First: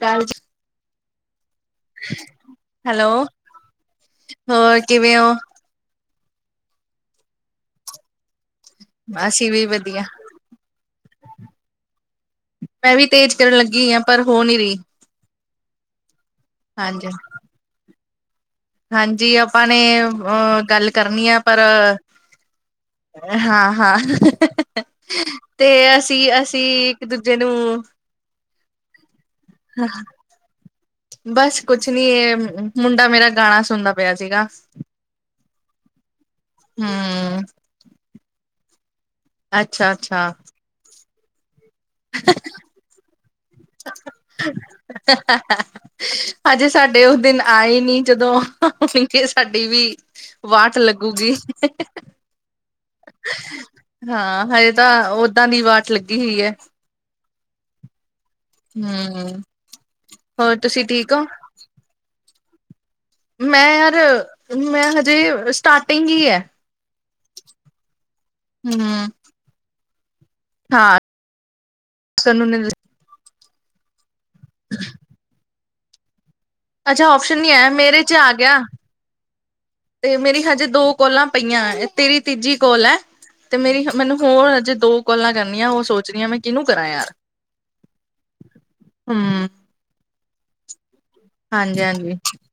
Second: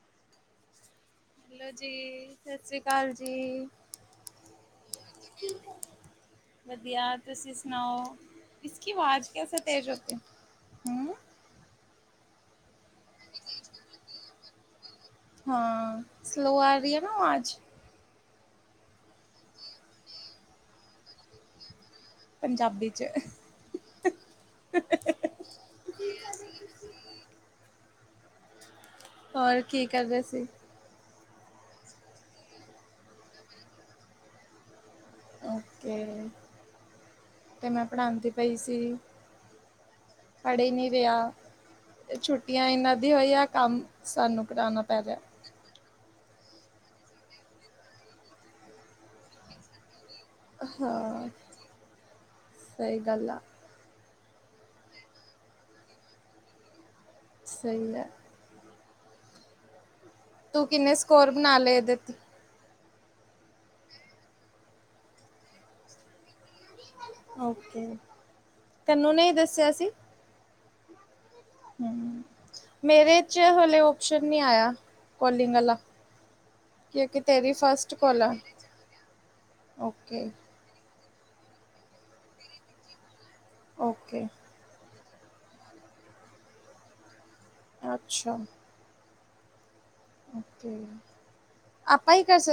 ਕਾਲ ਜੀ। ਹੈਲੋ ਜੀ। ਸਤਿ ਸ੍ਰੀ ਅਕਾਲ ਹੈਲੋ ਜੀ। ਹੋਰ ਕਿਵੇਂ ਓ? ਵਧੀਆ। ਤੁਸੀ ਸੁਣਾਓ? ਇਸਕੀ ਵਾਜ਼ ਅਸੀਂ ਕੈਸੇ ਵੀ ਤੇਜ ਵਧੀਆ, ਹੋਤੀ ਹੂੰ। ਮੈਂ ਵੀ ਤੇਜ ਕਰਨ ਲੱਗੀ ਆਂ ਪਰ ਹੋ ਨੀ ਰੀ। ਹਾਂ। ਸਲੋ ਆ ਰੀ ਐ ਨਾ ਅਵਾਜ਼। ਹਾਂਜੀ। ਆਪਾਂ ਨੇ ਅ ਗੱਲ ਕਰਨੀ ਆ ਪਰ ਪੰਜਾਬੀ ਚ ਹਾਂ ਹਾਂ। ਤੇ ਅਸੀ ਅਸੀ ਇੱਕ ਦੂਜੇ ਨੂੰ ਹੋਰ ਕੀ ਕਰਦੇ ਸੀ? ਬਸ ਕੁਛ ਨੀ। ਏ ਮੁੰਡਾ ਮੇਰਾ ਗਾਣਾ ਸੁਣਦਾ ਪੇਆ ਸੀਗਾ। ਤੇ, ਹੂੰ ਤੇ ਮੈਂ ਪੜਾਂਦੀ ਪਈ ਸੀ। ਅੱਛਾ-ਅੱਛਾ। ਪੜੇ ਨਹੀਂ ਰਿਹਾ, ਛੁੱਟੀਆਂ ਇਹਨਾਂ ਦੀ ਹੋਈਆ ਕੰਮ ਸਾਨੂੰ ਕਰਾਣਾ ਪੈ ਰਿਹਾ। ਹਾਂ ਹ ਹਜੇ ਸਾਡੇ ਉਹ ਦਿਨ ਆਏ ਨੀ, ਜਦੋਂ ਹੁ ਕੇ ਸਾਡੀ ਵੀ ਵਾਟ ਹਾਂ ਲੱਗੂਗੀ। ਸਹੀ ਗੱਲ ਆ ਹਾਂ, ਹਜੇ ਤਾਂ ਓਦਾਂ ਦੀ ਵਾਟ ਲੱਗੀ ਹਈ ਹੈ। ਸਹੀ ਐ। ਹੂੰ ਹੋਰ ਤੂੰ ਤੁਸੀਂ ਕਿੰਨੇ ਠੀਕ ਹੋ? ਸਕੋਰ ਬਣਾਲੈ, ਇਹਦੇ ਤ? ਮੈਂ ਯਾਰ, ਮੈਂ ਹਜੇ ਸਟਾਰਟਿੰਗ ਈ ਐ। ਓਕੇ, ਹਮ ਤਨੂੰ ਨੇ ਈ ਦੱਸਿਆ ਸੀ? ਹਾਂ, ਤਨੂੰ ਨੇ ਮੇਰੇ'ਚ ਹਲੇ ਓਪਸ਼ਨ ਨਹੀਂ ਆਇਆ, ਕੌਲਿੰਗ ਆਲਾ। ਅੱਛਾ ਕਿਉਂਕਿ ਔਪਸ਼ਨ ਨਹੀ ਤੇਰੀ ਆਇਆ, ਫਸਟ ਮੇਰੇ'ਚ ਕੋਲ ਆ, ਆਗਿਆ, ਤੇ ਓਕੇ, ਮੇਰੀ ਹਜੇ ਦੋ ਕੋਲਾਂ ਪਈਆਂ, ਤੇਰੀ ਤੀਜੀ ਕੋਲ ਐ, ਤੇ ਮੇਰੀ ਮੈਨੂੰ ਓਕੇ। ਹੋਰ ਅਜੇ ਦੋ ਕੌਲਾਂ ਕਰਨੀਆਂ, ਉਹ ਸੋਚਰੀ ਆਂ, ਮੈਂ ਕਿਨੂੰ ਕਰਾਂ ਯਾਰ। ਅੱਛਾ। ਹੂੰ ਓਕੇ, ਹਾਂਜੀ ਆਪਾ ਹਾਂਜੀ ਈ ਕਰ ਸ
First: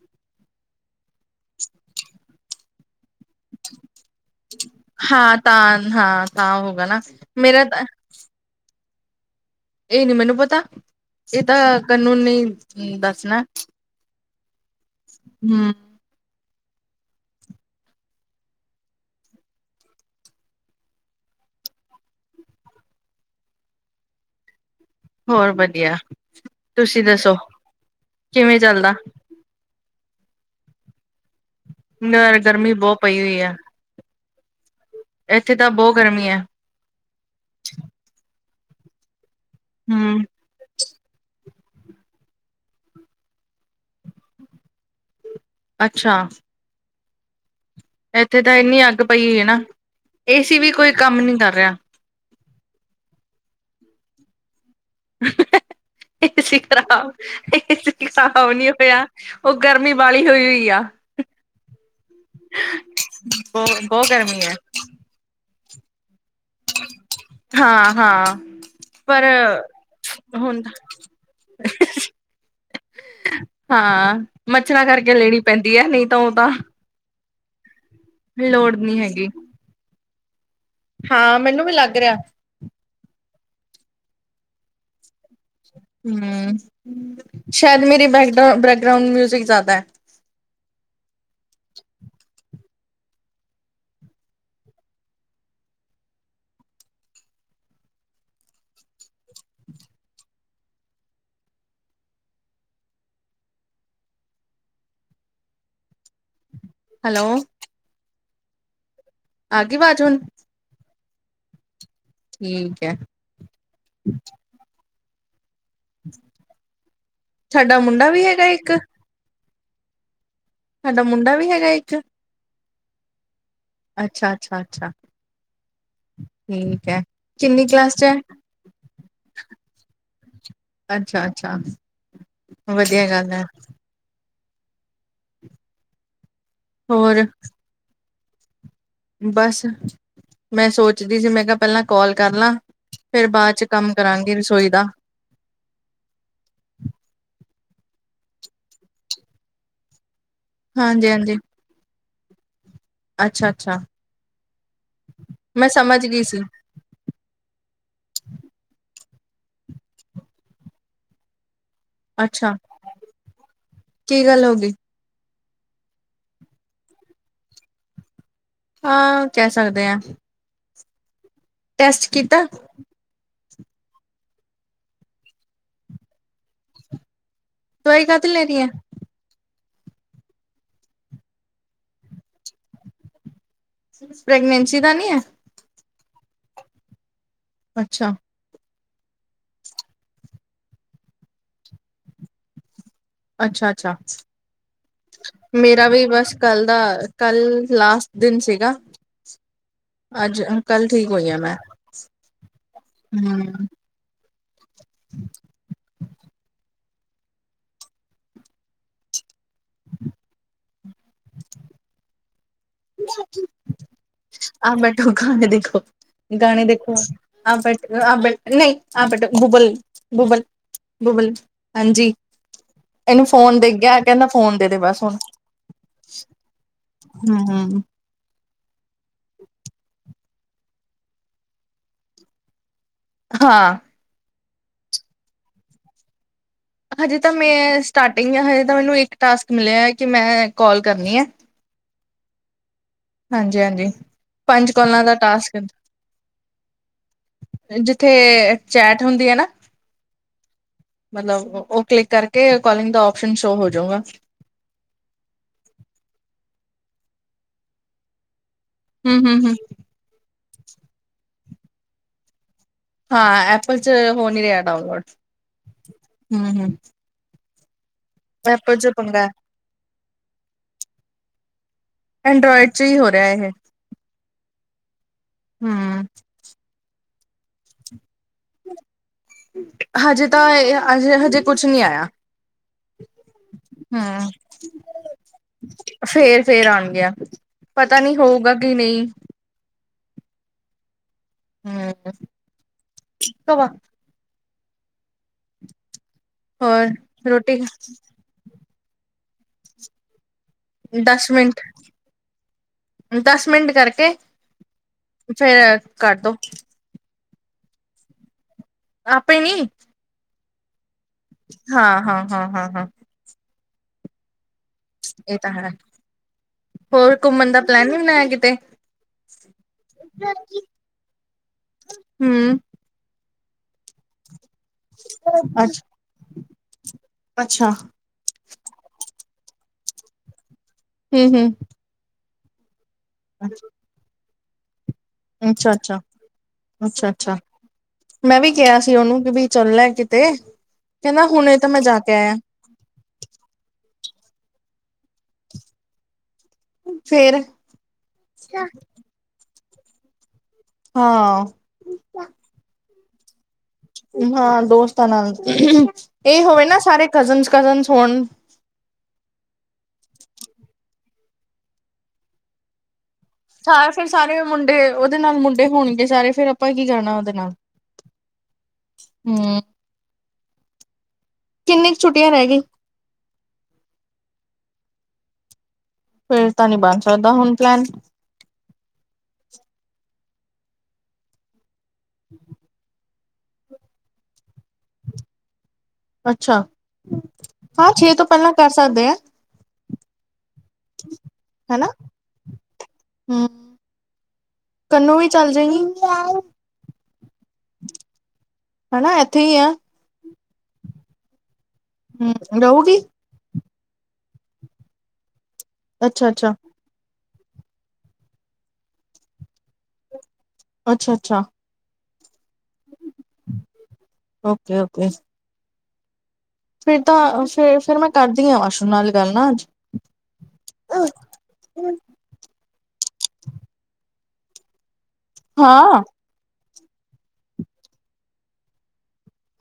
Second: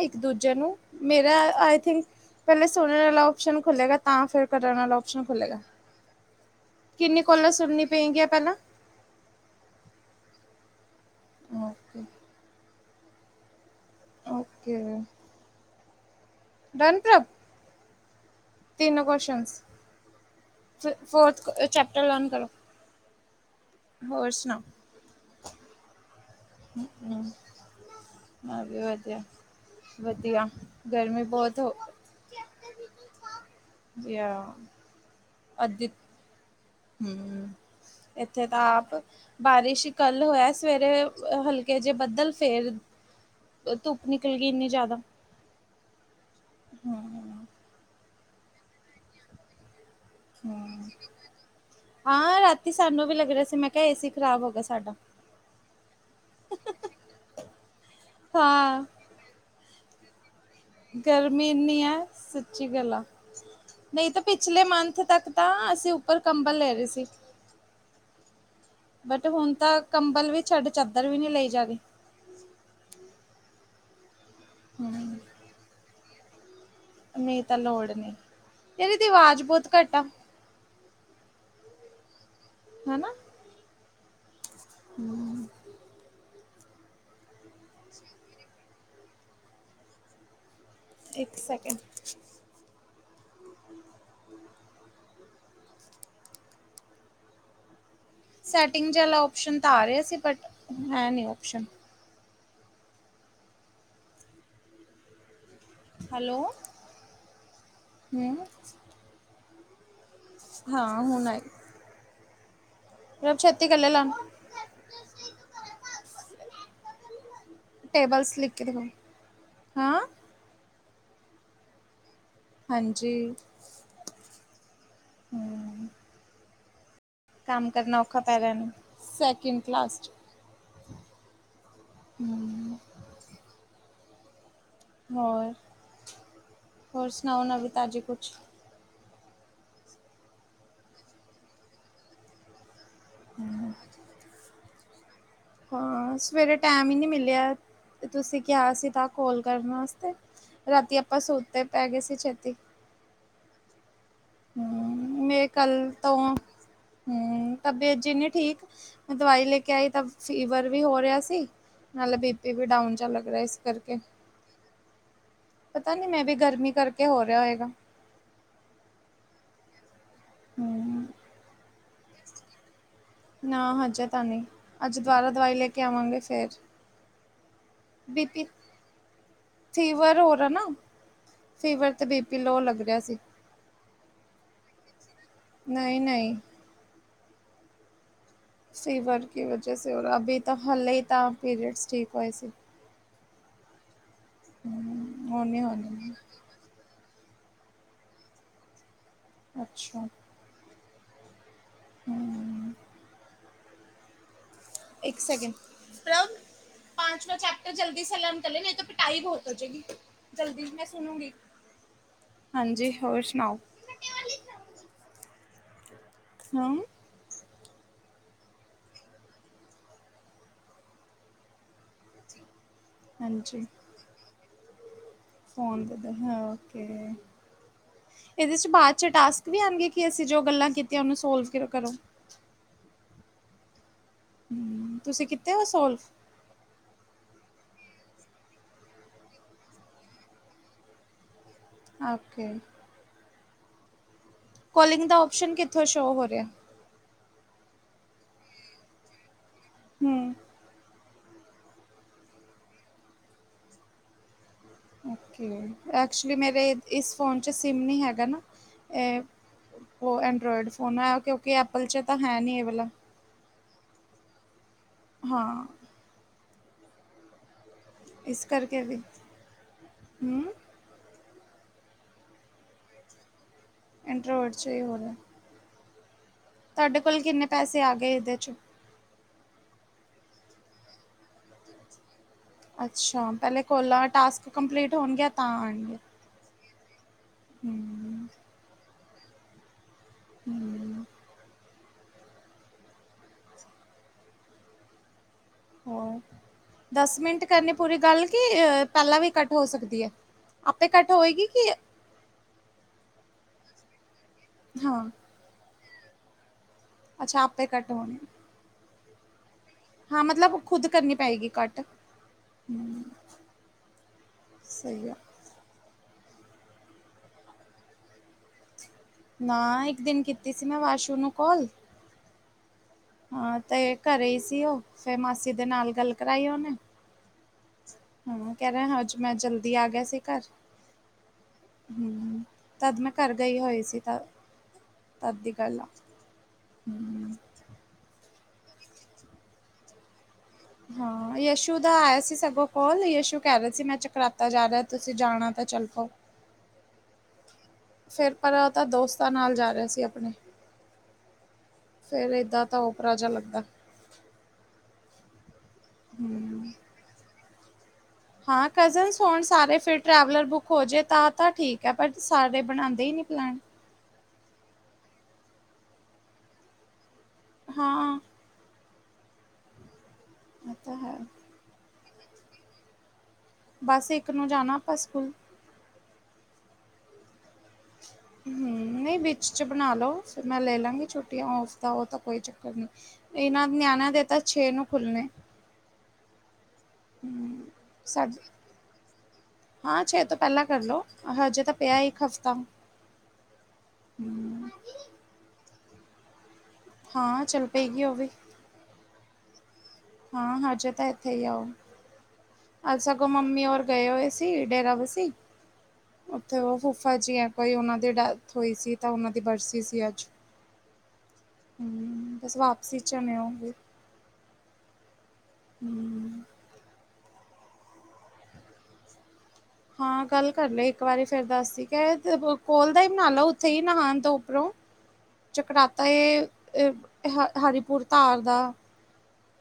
ਇੱਕ-ਦੂਜੇ ਨੂੰ, ਮੇਰਾ ਆਈ ਥਿੰਕ ਪਹਿਲੇ ਸੁਣਨ ਵਾਲਾ ਔਪਸ਼ਨ ਖੁੱਲੇਗਾ ਤਾਂ ਫਿਰ ਕਰਨ ਵਾਲਾ ਔਪਸ਼ਨ ਹਾਂ ਖੁੱਲੇਗਾ, ਤਾਂ ਹਾਂ ਤਾਂ ਹੋਗਾ ਨਾ ਕਿੰਨੀ ਕੌਲਾਂ ਮੇਰਾ ਤਾਂ ਸੁਣਨੀ ਪਏਂਗੀਆਂ ਪਹਿਲਾਂ? ਇਹ ਨੀ ਮੈਨੂੰ ਪਤਾ, ਇਹ ਤਾਂ ਓਕੇ, ਤੰਨੂ ਨੇ ਈ ਦੱਸਣਾ। ਓਕੇ। ਹੂੰ ਡਨ ਪ੍ਰਭ ਤਿੰਨ ਕੋਸ਼ਚਨਸ, ਫੋਰਥ ਚੈਪਟਰ ਲਰਨ ਕਰੋ। ਹੋਰ ਸੁਣਾ? ਹੋਰ ਵਧੀਆ, ਤੁਸੀ ਹਮ। ਦੱਸੋ, ਕਿਵੇਂ ਮੈਂ ਵੀ ਚੱਲਦਾ? ਵਧੀਆ ਵਧੀਆ, ਗਰਮੀ ਬਹੁਤ ਹੋ ਅ ਗਰਮੀ ਬਹੁਤ ਪਈ ਹੋਈ ਆ। ਜੀ ਆ। ਇੱਥੇ ਤਾ ਬੋਤ ਗਰਮੀ ਐ। ਹੂੰ, ਇੱਥੇ ਤਾ ਆਪ, ਬਾਰਿਸ਼ ਈ ਕੱਲ ਹੂੰ, ਹੋਇਆ ਸਵੇਰੇ ਹਲ ਕੇ ਜੇ ਬੱਦਲ, ਫੇਰ ਧੁੱਪ ਨਿਕਲਗੀ, ਇੰਨੀ ਜ਼ਿਆਦਾ। ਅੱਛਾ। ਹਾਂ ਇੱਥੇ ਤਾਂ ਇੰਨੀ ਅੱਗ ਪਈ ਏ ਨਾ, ਏਸੀ ਵੀ ਕੋਈ ਕੰਮ ਨੀ ਕਰ ਰਿਹਾ। ਹਾਂ, ਰਾਤੀ ਸਾਨੂੰ ਵੀ ਲੱਗ ਰਿਹਾ ਸੀ, ਮੈਂ ਕਿਹਾ ਏਸੀ ਖ਼ਰਾਬ ਹੋਗਿਆ ਸਾਡਾ। ਏਸੀ ਖਰਾਬ, ਏਸੀ ਖਰਾਬ ਨੀ ਹਾਂ ਹੋਇਆ ਉਹ ਗਰਮੀ, ਬਾਹਲੀ ਹੋਈ ਹੋਈ ਆ। ਗਰਮੀ ਇੰਨੀ ਐ, ਸੱਚੀ ਗੱਲ ਆ, ਬਹੁ ਬਹੁਤ ਨਹੀਂ ਤਾਂ ਗਰਮੀ ਹੈ। ਪਿਛਲੇ ਮੰਥ ਤੱਕ ਤਾਂ, ਅਸੀਂ ਉੱਪਰ ਕੰਬਲ ਲੈ ਰਹੇ ਸੀ। ਹਾਂ-ਹਾਂ, ਪਰ ਬਟ ਹੁਣ ਤਾਂ ਕੰਬਲ ਵੀ ਹੁਣ ਛੱਡ, ਚੱਦਰ ਵੀ ਨਹੀਂ ਲਈ ਜਾਰੀ। ਹਾਂ, ਮੱਛਰਾਂ ਕਰਕੇ ਲੈਣੀ ਪੈਂਦੀ ਏ, ਨਹੀਂ ਤਾਂ, ਉਹ ਤਾਂ ਨਹੀਂ ਤਾਂ ਲੋੜ ਨਹੀਂ, ਲੋੜ ਇਹਦੀ ਨੀ ਤੇ ਹੈਗੀ। ਅਵਾਜ਼ ਬਹੁਤ ਘੱਟ ਆ। ਹਾਂ ਮੈਨੂੰ ਵੀ ਲੱਗ ਰਿਹਾ ਹਨ ਨਾ ਹੁੰ ਸ਼ਾਇਦ ਮੇਰੀ ਬੈਕ ਬੈਕਗਰਾਊਂਡ ਮਿਊਜਿਕ ਜ਼ਿਆਦਾ ਹੈ ਇੱਕ ਸੈਕਿੰਡ ਸੈਟਿੰਗ ਵਾਲਾ ਓਸ਼ਨ ਤਾਂ ਆ ਰਿਹਾ ਸੀ ਬਟ ਹੈ ਨਹੀਂ ਓਸ਼ਨ ਹੈਲੋ ਹੈਲੋ ਹਾਂਜੀ ਆ ਗਈ ਆਵਾਜ਼ ਹੁਣ ਹਾਂ ਹੁਣ ਆਈ ਠੀਕ ਹੈ ਪਰਬ ਛੇਤੀ ਕਰਲੇ ਲਾਂ ਸਾਡਾ ਮੁੰਡਾ ਵੀ ਟੇਬਲਸ ਹੈਗਾ ਲਿਖ ਕੇ ਇੱਕ ਦਿਖਾਓ ਹਾਂ ਤਾਡਾ ਮੁੰਡਾ ਵੀ ਹੈਗਾ ਇੱਕ ਹਾਂਜੀ ਅੱਛਾ -ਅੱਛਾ, ਅੱਛਾ ਹਮ, ਠੀਕ ਹੈ ਕੰਮ ਕਰਨਾ ਔਖਾ ਪੈ ਗੇਆਂ ਅਨੂੰ ਸੈਕਿੰਡ ਕਲਾਸਟ ਅੱਛਾ -ਅੱਛਾ ਵਧੀਆ ਗੱਲ ਹੈ, ਹੋਰ -ਹੋਰ ਸੁਣਾਓ ਨਾ ਵੀ ਤਾਜ਼ੀ ਕੁਛ ਬਸ ਮੈਂ ਸੋਚਦੀ ਸੀ ਮੈਂ ਕਿਹਾ ਪਹਿਲਾਂ ਕੋਲ ਕਰ ਲਾਂ ਫੇਰ ਬਾਅਦ ਚ ਕੰਮ ਕਰਾਂਗੀ ਰਸੋਈ ਦਾ ਹਾਂ ਸਵੇਰੇ ਟੈਮ ਹੀ ਨਹੀਂ ਮਿਲਿਆ ਤੇ ਤੁਸੀਂ ਕਿਹਾ ਸੀ ਤਾਂ ਕੋਲ ਕਰਨ ਵਾਸਤੇ ਰਾਤੀ ਆਪਾਂ ਹਾਂਜੀ-ਹਾਂਜੀ ਸੂਤਤੇ ਪੈ ਗਏ ਸੀ ਛੇਤੀ ਅੱਛਾ -ਅੱਛਾ ਮੈਂ ਕੱਲ ਤੋਂ ਗਈ ਸੀ ਹੁੰ ਤਬੀਅਤ ਜੀਨੀ ਠੀਕ ਮੈਂ ਦਵਾਈ ਲੈ ਕੇ ਆਈ ਤਾਂ ਫੀਵਰ ਵੀ ਹੋ ਰਿਹਾ ਸੀ ਨਾਲੇ ਬੀ ਪੀ ਅੱਛਾ ਵੀ ਡਾਊਨ ਚਹਾ ਲੱਗਦਾ ਇਸ ਕਰਕੇ ਕੀ ਗੱਲ ਹੋ ਗਈ ਪਤਾ ਨੀ ਮੈਂ ਵੀ ਗਰਮੀ ਕਰਕੇ ਹੋ ਰਿਹਾ ਹੋਏਗਾ ਹਾਂ ਕਹਿ ਸਕਦੇ ਹਾਂ ਹਾਂ ਟੈਸਟ ਕੀਤਾ ਨਾ ਹਜੇ ਤਾਂ ਨਹੀਂ ਅੱਜ ਦੁਬਾਰਾ ਦਵਾਈ ਲੈ ਕੇ ਆਵਾਂਗੇ ਫੇਰ ਦਵਾਈ ਬੀ ਕਾਹਦੀ ਪੀ, ਲੈ ਰਹੀ ਐ ਫੀਵਰ ਹੋਰ ਹੈ ਨਾ ਫੀਵਰ ਤੇ ਬੀਪੀ ਲੋ ਲੱਗ ਰਿਹਾ ਸੀ ਪ੍ਰੈਗਨੈਂਸੀ ਤਾਂ ਨੀ ਹੈ, ਨਹੀਂ -ਨਹੀਂ ਅੱਛਾ, ਫੀਵਰ ਕੀ ਵਜੇ ਸੇ ਔਰ ਅਭੀ ਤਾਂ ਹਾਲ ਹੀ ਤਾਂ ਪੀਰੀਡਸ ਠੀਕ ਹੋਏ ਸੀ ਅੱਛਾ -ਅੱਛਾ ਮੇਰਾ ਵੀ ਬਸ ਕੱਲ ਦਾ ਕੱਲ ਲਾਸਟ ਦਿਨ ਸੀਗਾ ਅੱਛਾ ਅੱਜ ਕੱਲ ਠੀਕ ਹੋਈ ਮੈਂ ਹੁੰ ਇੱਕ ਸਕਿੰਡ ਪਰਬ ਪਾਚਵ ਚੈਪਟਰ ਜਲਦੀ ਸੇ ਲੈਂਰਨ ਕਰ ਲੇ ਨਹੀਂ ਤੋਂ ਪਿਟਾਈ ਹੋਗੀ ਜਲਦੀ ਮੈਂ ਸੁਣੂਗੀ ਹਾਂਜੀ ਹੋਰ ਸੁਣਾਓ ਆਹ ਬੈਠੋ ਗਾਣੇ ਦੇਖੋ ਗਾਣੇ ਹਾਂ ਦੇਖੋ ਆਪ ਬ ਆਪ ਬ ਨਹੀਂ ਆਪਟ ਗੂਬਲ ਗੂਬਲ ਬੁਬਲ ਹਾਂਜੀ। ਇਹਨੂੰ ਫੋਨ ਹਾਂਜੀ ਦੇ ਗਿਆ ਕਹਿੰਦਾ ਫੋਨ ਦੇ ਦੇ ਬਸ ਹੁਣ ਫੋਨ ਦੇ ਦੋ ਹਾਂ ਓਕੇ ਹਮ ਹ। ਇਹਦੇ 'ਚ ਬਾਅਦ 'ਚ ਟਾਸਕ ਵੀ ਆਉਣਗੇ ਕਿ ਅਸੀਂ ਜੋ ਗੱਲਾਂ ਕੀਤੀਆਂ ਉਹਨੂੰ ਸੋਲਵ ਕਰੋ? ਹਾਂ। ਹਮ ਤੁਸੀਂ ਕਿੱਥ ਹੋ ਸੋਲਵ? ਹਜੇ ਤਾਂ ਮੈਂ ਸਟਾਰਟਿੰਗ ਹ ਹਜੇ ਤਾਂ ਮੈਨੂੰ ਇੱਕ ਟਾਸਕ ਮਿਲਿਆ ਕਿ ਮੈਂ ਕਾਲ ਕਰਨੀ ਹੈ। ਓਕੇ। ਹਾਂਜੀ ਹਾਂਜੀ ਪੰਜ ਕੋਲਾਂ ਕੋਲਿੰਗ ਦਾ ਟਾਸਕ। ਆਪਸ਼ਨ ਕਿੱਥੋਂ ਸ਼ੋਅ ਹੋ ਰਿਹਾ ਜਿੱਥੇ ਚੈਟ ਹੁੰਦੀ ਹੈ ਨਾ ਹਮ [unintelligible] ਮਤਲਬ ਉਹ ਕਲਿੱਕ ਕਰਕੇ ਕਲਿੰਗ ਦਾ ਓਸ਼ਨ ਸ਼ੋਅ ਹੋ ਜਾਊਗਾ। ਓਕੇ ਐਕਚੁਲੀ ਮੇਰੇ ਇਸ ਫ਼ੋਨ 'ਚ ਸਿਮ ਨਹੀਂ ਹੈਗਾ ਨਾ ਹੂੰ ਇਹ ਹੂੰ ਹੂੰ ਉਹ ਐਂਡਰਾੋਇਡ ਫੋਨ ਹੈ ਉਹ ਕਿਉਂਕਿ ਐਪਲ 'ਚ ਤਾਂ ਹੈ ਨਹੀਂ ਇਹ ਵਾਲਲਾ ਹਾਂ ਐਪਲ ਚ ਹੋ ਨਹੀਂ ਰਿਹਾ ਡਾਊਨਲੋਡ। ਹਾਂ। ਹਮ ਹਮ [unintelligible] ਇਸ ਕਰਕੇ ਵੀ ਪੰਗਾ ਹਮ ਐਂਡਰੋਇਡ ਚ ਹੀ ਹੋ ਰਿਹਾ ੲਹ। ਐਂਡਰੋਡ ਚ ਹੀ ਹੋ ਰਿਆ। ਹਮ ਤਾਡੇ ਕੋਲ ਕਿੰਨੇ ਪੈਸੇ ਆ ਗਏ ਇਹਦੇ ਚ? ਹਜੇ ਤਾਂ ਇਹ ਹਜੇ ਹਜੇ ਕੁਛ ਨਹੀਂ ਆਇਆ। ਅੱਛਾ ਪਹਿਲੇ ਕੋਲਾਂ ਹਮ ਟਾਸਕ ਕੰਪਲੀਟ ਹੋਣ ਗਿਆ ਤਾਂਆਉਣਗੇ। ਫੇਰ ਫੇਰ ਆਣ ਗਿਆ ਪਤਾ ਨਹੀ ਹੋਊਗਾ ਕਿ ਨਹੀਂ। ਹਮਮਮ [unintelligible] ਹਮਮ ਕਵਾ [unintelligible] ਹੋ ਹੋਰ ਦਸ ਮਿੰਟ ਰੋਟੀ ਕਰਨੀੇ ਪੂਰੀ ਗੱਲ ਕਿ ਪਹਿਲਾਂ ਵੀ ਕੱਟ ਹੋ ਸਕਦੀ ਹੈ? ਆਪੇ ਕੱਟ ਦਸ ਹੋਏਗੀ ਮਿੰਟ ਕਿ ਅ ਦਸ ਮਿੰਟ ਕਰਕੇ ਹਾਂ ਫਿਰ ਕਟਦੋ। ਅੱਛਾ ਆਪੇ ਕੱਟ ਹੋ ਅ ਆਪੇ ਨੀ ਹਾਂ ਮਤਲਬ ਖੁਦ ਕਰਨੀ ਪਏਗੀ ਕੱਟ। ਹਾਂ ਹਾਂ ਹਾਂ ਹਾਂ ਹਾਂ ਸਹੀ ਆ। ਇਹ ਤਾਂ ਹੈ ਹੋਰ ਘੁੰਮਣ ਦਾ ਪਲੈਨ ਨੀ ਬਣਾਇਆ ਕਿਤੇ? ਨਾਇੱਕ ਦਿਨ ਕੀਤੀ ਸੀ ਮੈਂ ਵਾਸ਼ੂ ਨੂੰ ਕਾਲ ਹਮ ਹਾਂ ਤੇ ਘਰੇ ਹੀ ਸੀ ਉਹ ਫੇਰ ਮਾਸੀ ਦੇ ਅੱਛਾ ਨਾਲ ਗੱਲ ਕਰਾਈ ਉਹਨੇ। ਅੱਛਾ। ਹਾਂ ਕਹਿ ਰਿਹਾ ਹ ਅੱਜ ਮੈਂ ਜਲਦੀ ਆ ਗਿਆ ਸੀ ਘਰ। ਹਮ ਹਮ। ਹਮ ਤਦ ਮੈਂ ਘਰ ਗਈ ਹੋਈ ਸੀ ਤ ਤਦ ਹਮ ਦੀ ਅੱਛਾ ਗੱਲ ਆ ਅੱਛਾ ਅੱਛਾ ਅੱਛਾ। ਮੈਂ ਵੀ ਕਿਹਾ ਸੀ ਉਹਨੂੰ ਕਿ ਬ ਚੱਲਣਾ ਕਿਤੇ ਕਹਿੰਦਾ ਹਾਂ ਹੁਣੇ ਤਾਂ ਯਸ਼ੂ ਮੈਂ ਦਾ ਜਾ ਕੇ ਆਇਆ ਸੀ ਸਗੋਂ। ਹੋਲ ਯਸ਼ੂ ਕੈ ਰਏ ਸੀ, ਮੈਂ ਚਕਰਾਤਾ ਜਾ ਰਿਆ, ਤੁਸੀਂ ਜਾਣਾ ਤਾਂ ਚੱਲੋ। ਫੇਰ? ਫੇਰ ਪਰਾਂ ਓ ਤਾਂ ਦੋਸਤਾਂ ਨਾਲ ਜਾ ਰਿਆ ਸੀ ਆਪਣੇ। ਹਾਂ। ਫੇਰ ਏਦਾਂ ਤਾਂ ਓਪਰਾ ਜਾ ਲੱਗਦਾ। ਹਾਂ ਦੋਸਤਾਂ ਨਾਲ, ਏ ਹੋਵੇ ਨਾ ਸਾਰੇ ਕਜ਼ਨਜ਼-ਕਜ਼ਨਜ਼ ਹੋਣ। ਹਾਂ ਕਜ਼ਨਜ਼ ਹੋਣ ਸਾਰੇ ਫਿਰ ਟਰੈਵਲਰ ਬੁੱਕ ਹੋ ਜੇ ਤਾਂ ਤਾਂ ਠੀਕ ਐ ਪਰ ਸਾਰੇ ਬਣਾਦੇ ਈ ਨੀ ਪਲੈਨ। ਹਾਂ ਫਿਰ ਸਾਰੇ ਮੁੰਡੇ ਓਦੇ ਨਾਲ ਮੁੰਡੇ ਹੋਣਗੇ ਸਾਰੇ ਫੇਰ ਆਪਾਂ ਕੀ ਕਰਨਾ ਓਦੇ ਨਾਲ। ਹਾਂ। ਹੂੰ। ਏ ਤਾਂ ਹੈ। ਕਿੰਨੀ ਕ ਛੁੱਟੀਆਂ ਰੈ ਗਈ? ਬਸ ਇੱਕ ਨੂੰ ਜਾਣਾ ਆਪਾਂ ਸਕੂਲ। ਫਿਰ ਤਾਂ ਨੀ ਬਨ ਸਕਦਾ ਹੁਣ ਪਲੈਨ। ਹੂੰ ਨਈਂ ਵਿੱਚ ਚ ਬਣਾ ਲੋ, ਫਿਰ ਮੈਂ ਲੈ ਲਾਂਗੀ ਛੁੱਟੀਆਂ ਔਫ। ਤਾਂ ਓ ਤਾਂ ਕੋਈ ਚੱਕਰ ਨਈਂ, ਏਨਾਂ ਨਿਆਣੇਆਂ ਦੇ ਤਾਂ ਛੇ ਨੂੰ ਖੁੱਲਣੇ। ਅੱਛਾ, ਹਾਂ ਛੇ ਤੋਂ ਸਾਡੇ ਪੈਲਾਂ ਕਰ ਸਕਦੇ ਐ। ਹਾਂ ਛੇ ਤੋਂ ਪੈਲਾਂ ਕਰਲੋ, ਹਜੇ ਤਾਂ ਪਿਆ ਇੱਕ ਹਫਤਾ। ਹੂੰ, ਕੰਨੂੰ ਵੀ ਚੱਲ ਜਾਏਗੀ। ਹਾਂ ਚੱਲ ਪਏਗੀ ਓ ਵੀ। ਹਨਾ ਏਥੇ ਈ ਆਂ। ਹਾਂ ਹਜੇ ਤਾਂ ਏਥੇ ਈ ਐ ਓ। ਹੂੰ ਰਊਗੀ? ਮੰਮੀ ਔਰ ਗਏ ਹੋਏ ਸੀ ਡੇਰਾ ਵਸੀ, ਅੱਛਾ ਅੱਛਾ ਓਥੇ ਓ ਫੁਫਾ ਜੀ ਐ। ਕੋਈ ਓਨਾਂ ਦੀ ਡੈਥ ਹੋਈ ਸੀ ਤਾਂ ਓਨਾਂ ਦੀ ਬਰਸੀ ਸੀ ਅੱਜ। ਅੱਛਾ-ਅੱਛਾ। ਹੂੰ ਬਸ ਵਾਪਸੀ ਚ ਨੇ ਔਂਦੇ। ਓਕੇ-ਓਕੇ। ਹੂੰ। ਫਿਰ ਤਾਂ ਫੇ ਫਿਰ ਮੈਂ ਕਰਦੀ ਆਂ ਆਸ਼ੂ ਨਾਲ ਗੱਲ ਨਾ ਅੱਜ। ਹਾਂ ਗੱਲ ਕਰ ਲਈ ਇੱਕ ਵਾਰੀ ਫੇਰ ਦੱਸਦੀ ਕੈ ਅ ਕੋਲ ਦਾ ਈ ਬਣਾ ਲਓ ਓਥੇ ਈ ਨਹਾਣ ਤੋਂ ਉੱਪਰੋਂ। ਹਾਂ ਚਕਰਾਤਾ ਏ ਅ ਹ ਹਰੀਪੁਰ ਧਾਰ ਦਾ।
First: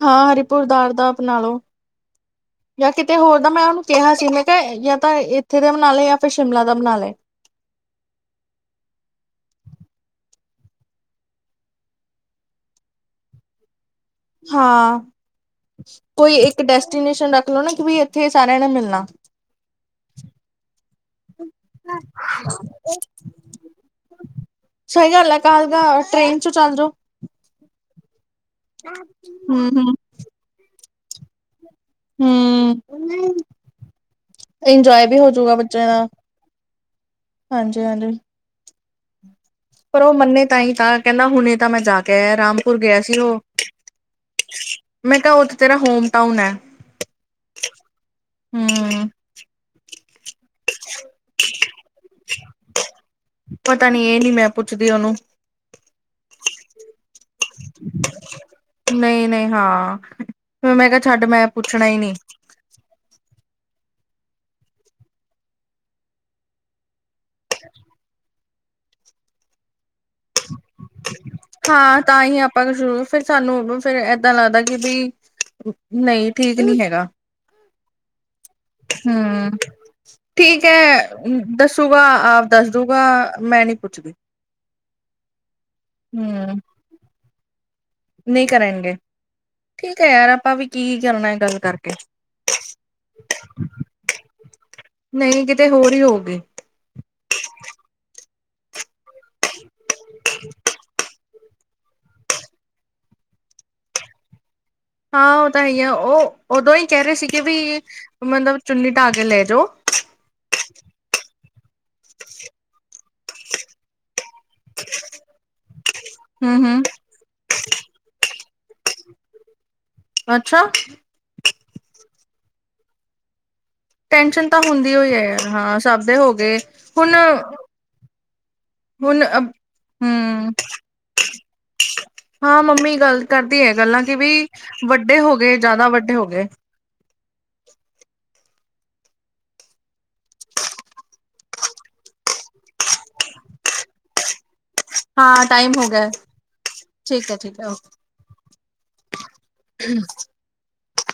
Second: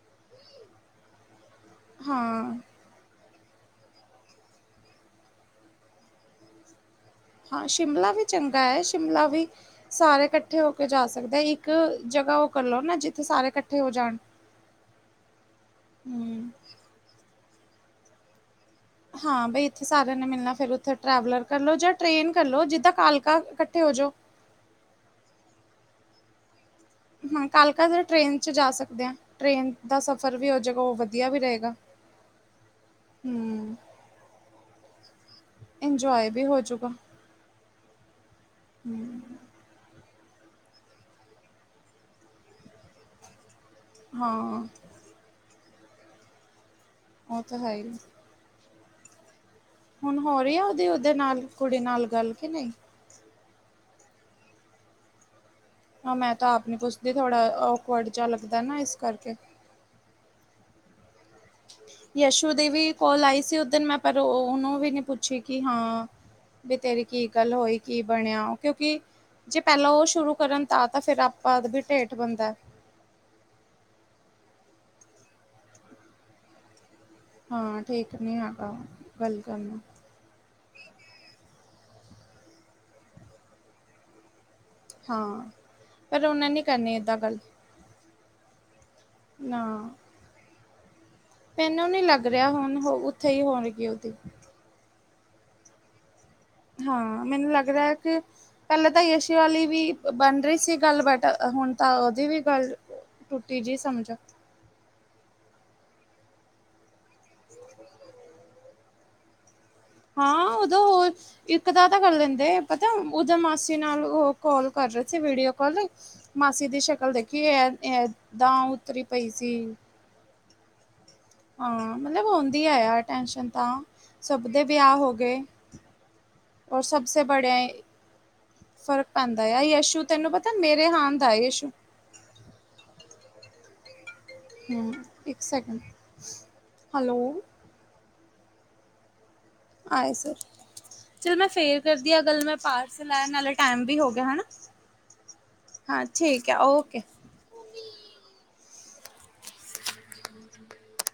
ਹਾਂ ਹਰੀਪੁਰ ਦਾਰ ਅਪਣਾ ਲੋ। ਹਾਂ। ਯਾ ਕਿਤੇ ਹੋਰ ਦਾ ਮੈਂ ਓਨੂੰ ਕਿਹਾ ਸੀ ਮੈਂ ਕਿਆ ਯਾ ਤਾਂ ਇੱਥੇ ਦੇ ਬਣਾ ਲਏ ਯਾ ਫਿਰ ਸ਼ਿਮਲਾ ਦਾ ਬਣਾ ਲਏ। ਹਾਂ ਸ਼ਿਮਲਾ ਵੀ ਚੰਗਾ ਏ ਸ਼ਿਮਲਾ ਵੀ। ਸਾਰੇ ਕੱਠੇ ਹੋ ਕੇ ਜਾ ਸਕਦੇ ਆ ਇੱਕ ਜਗਾ ਓ ਕਰ ਲਓ ਨਾ ਜਿੱਥੇ ਸਾਰੇ ਕੱਠੇ ਹੋ ਜਾਣ। ਹਾਂ ਕੋਈ ਹੂੰ। ਇੱਕ ਡੈਸਟੀਨੇਸ਼ਨ ਰੱਖ ਲੋ ਨਾ ਕਿ ਬਈ ਏਥੇ ਸਾਰੇਆਂ ਨੇ ਮਿਲ ਹਾਂ ਬਈ ਇੱਥੇ ਸਾਰੇਆਂ ਨੇ ਮਿਲਣਾ ਫਿਰ ਓਥੇ ਟਰੈਵਲਰ ਕਰ ਲੋ ਜਾਂ ਟ੍ਰੇਨ ਕਰ ਲੋ ਜਿੱਦਾਂ ਕਾਲਕਾ ਕੱਠੇ ਹੋ ਜੋ। ਸਈ ਗੱਲ ਐ ਕਾਲਕਾ ਟ੍ਰੇਨ ਚੋ ਚੱਲ ਜੋ। ਹਾਂ ਕਾਲਕਾ ਜਰਾ ਟ੍ਰੇਨ ਚ ਜਾ ਸਕਦੇ ਆਂ, ਹੂੰ ਟ੍ਰੇਨ ਹੂੰ ਦਾ ਸਫਰ ਵੀ ਹੋ ਜੂਗਾ ਓ ਵਦੀਆ ਵੀ ਰਏਗਾ। ਹੂੰ। ਇੰਜੋਏ ਵੀ ਹੋਜੂਗਾ ਬੱਚੇਆਂ ਦਾ, ਇੰਜੋਏ ਵੀ ਹੋ ਹਾਂਜੀ-ਹਾਂਜੀ। ਹੂੰ। ਪਰ ਓ ਮੰਨੇ ਤਾਂ ਹੀ ਤਾਂ ਕੈਂਦਾ ਹੁਣੇ ਤਾਂ ਮੈਂ ਜਾ ਕੇ ਆਇਆਂ ਰਾਮਪੁਰ ਗਿਆ ਸੀ ਓ। ਹਾਂ। ਮੈਂ ਕਿਹਾ ਉੱਥੇ ਤੇ ਹੋਮ ਟਾਊਨ ਹੈ। ਉਹ ਤਾਂ ਹੈ ਹੀ। ਹਮ। ਹੁਣ ਹੋ ਰਹੀ ਆ ਉਹਦੀ ਉਹਦੇ ਨਾਲ ਕੁੜੀ ਨਾਲ ਗੱਲ ਕਿ ਨਹੀਂ। ਪਤਾ ਨੀ ਇਹ ਨੀ ਮੈਂ ਪੁੱਛਦੀ ਉਹਨੂੰ। ਹਾਂ ਮੈਂ ਤਾਂ ਆਪ ਨੀ ਪੁੱਛਦੀ ਥੋੜ੍ਹਾ ਓਕਡ ਚ ਲੱਗਦਾ ਨਾ ਇਸ ਕਰਕੇ। ਨਹੀਂ-ਨਹੀਂ ਹਾਂ ਫ਼ਿਰ ਮੈਂ ਕਿਹਾ ਛੱਡ ਮੈਂ ਪੁੱਛਣਾ ਹੀ ਨਹੀਂ। ਅੋਦੀ ਵਿ ਕੋਾਲ ਆਈ ਸੀ ਉਧਨ ਮੈਂ ਪਰ ਉਹਨੂੰ ਵੀ ਨੇ ਪੁੱਛੀ ਕਿ ਹਾਂ। ਵੀ ਤੇਰੀ ਕੀ ਗੱਲ ਹੋਈ ਕੀ ਬਣਿਆ ਕਿਉਂਕਿ। ਜੇ ਪਹਿਲਾਂ ਉਹ ਸ਼ੁਰੂ ਕਰਨ ਤਾਂ ਤਾਂ ਫਿਰ ਆਪ। ਹਾਂ ਤਾਂ ਹੀ ਆਪਾਂ ਨੂੰ ਸ਼ੁਰੂ। ਫੇਿਰ ਸਾਨੂੰ ਫੇਿਰ ਏਦਾਂ ਲੱਗਦਾ ਕਿ ਬਈ ਨਹੀਂ ਠੀਕ ਨੀ ਹੈਗਾ। ਹਾਂ। ਠੀਕ ਨਹੀਂ ਹੈ ਗਾ। ਹਮ। ਠੀਕ ਹੈ ਦੱਸੂਗਾ ਆਪ ਦੱਸ ਦੂਗਾ ਮੈਂ ਨਹੀਂ ਪੁੱਛਦੀ। ਹਾਂ ਪਰ ਉਹਨੇ ਹੂੰ ਨੀ ਕਰਨੀ ਏਦਾਂ ਗੱਲ। ਨਹੀਂ ਕਰਨਗੇ ਨਾ ਠੀਕ ਹੈ ਯਾਰ ਆਪਾਂ ਵੀ ਕੀ ਕਰਨਾ। ਗੱਲ ਮੈਨੂੰ ਕਰਕੇ ਨੀ ਲੱਗ ਰਿਹਾ ਹੁਣ ਉੱਥੇ ਹੀ ਹੋਣਗੇ ਉਹਦੀ। ਨਹੀਂ ਕਿਤੇ ਹੋਰ ਹੀ ਹੋਊਗੇ। ਹਾਂ ਮੈਨੂੰ ਲੱਗਦਾ ਹੈ ਕੇ। ਪਹਿਲੇ ਤਾਂ ਯਸ਼ੀ ਵਾਲੀ ਵੀ ਬਣ ਰਹੀ ਸੀ ਗੱਲ ਬਟ ਹੁਣ ਤਾਂ ਉਹਦੀ ਵੀ ਗੱਲ। ਟੁੱਟੀ ਜਿਹੀ ਸਮਝੋ। ਹਾਂ ਉਹ ਤਾਂ ਹੈ ਆ ਉਹ ਉਦੋਂ ਹੀ ਕਹਿ ਰਹੇ ਸੀਗੇ ਬਈ ਮਤਲਬ ਚੁੰਨੀ ਢਾਹ ਕੇ ਲੈ ਜਾਓ। ਹਾਂ ਉਦੋਂ ਹੋਰ। ਇੱਕ ਦਾ ਤਾਂ ਕਰ ਲੈਂਦੇ ਪਤਾ ਅੋਥੇ ਮਾਸੀ ਨਾਲ ਉਹ ਕਾਲ ਕਰ ਰਹੇ ਸੀ ਵੀਡੀਓ ਕਾਲ। ਹੂੰ ਮਾਸੀ ਦੀ ਹੂੰ ਸ਼ਕਲ ਦੇਖੀ ਇਹ ਏਦਾਂ ਉੱਤਰੀ ਪਈ ਸੀ। ਅੱਛਾ। ਹਾਂ ਮਤਲਬ ਹੁੰਦੀ ਏ ਯਾਰ ਟੈਸ਼ਨ ਤਾਂ। ਸਭ ਟੈਨਸ਼ਨ ਤਾਂ ਦੇ ਹੁੰਦੀ ਵਿਆ ਹੋ ਹੋਈ ਹੈ ਗਏ, ਯਾਰ ਹਾਂ ਸਭ ਦੇ ਹੋ ਗਏ ਔਰ ਹੁਣ ਸਭਸੇ ਬੜੇ ਏ ਫਰਕ ਹੁਣ ਪੈਂਦਾ ਏ ਯਸ਼ੂ ਤੈਨੂੰ ਹੂੰ ਪਤਾ ਮੇਰੇ ਹਾਂਨ ਦਾ ਏ ਯਸ਼ੂ। ਹਾਂ ਮੰਮੀ ਗੱਲ ਕਰਦੀ ਏ ਗੱਲਾਂ ਕਿ ਬਇ ਹੂੰ ਵੱਡੇ ਹੋ ਗਏ ਜ਼ਿਆਦਾ ਵੱਡੇ ਹੋ ਗਏ। ਹਾਲੌ। ਆਏ ਸਰ। ਚੱਲ ਮੈਂ ਫੇਰ ਕਰਦੀ ਆ ਗੱਲ ਮੈਂ ਪਾਰਸਲ ਲੇਨ ਅਲੇ ਟੇਮ ਵੀ ਹੋ ਗਿਆ ਹਨਾ। ਹਾਂ ਟਾਈਮ ਹੋ ਹਾਂ ਗਿਆ ਠੀਕ ਆ ਓਕੇ ਠੀਕ ਹੈ ਜੀ ਜਾਅੋ। [inaudible] ਹ [inaudible]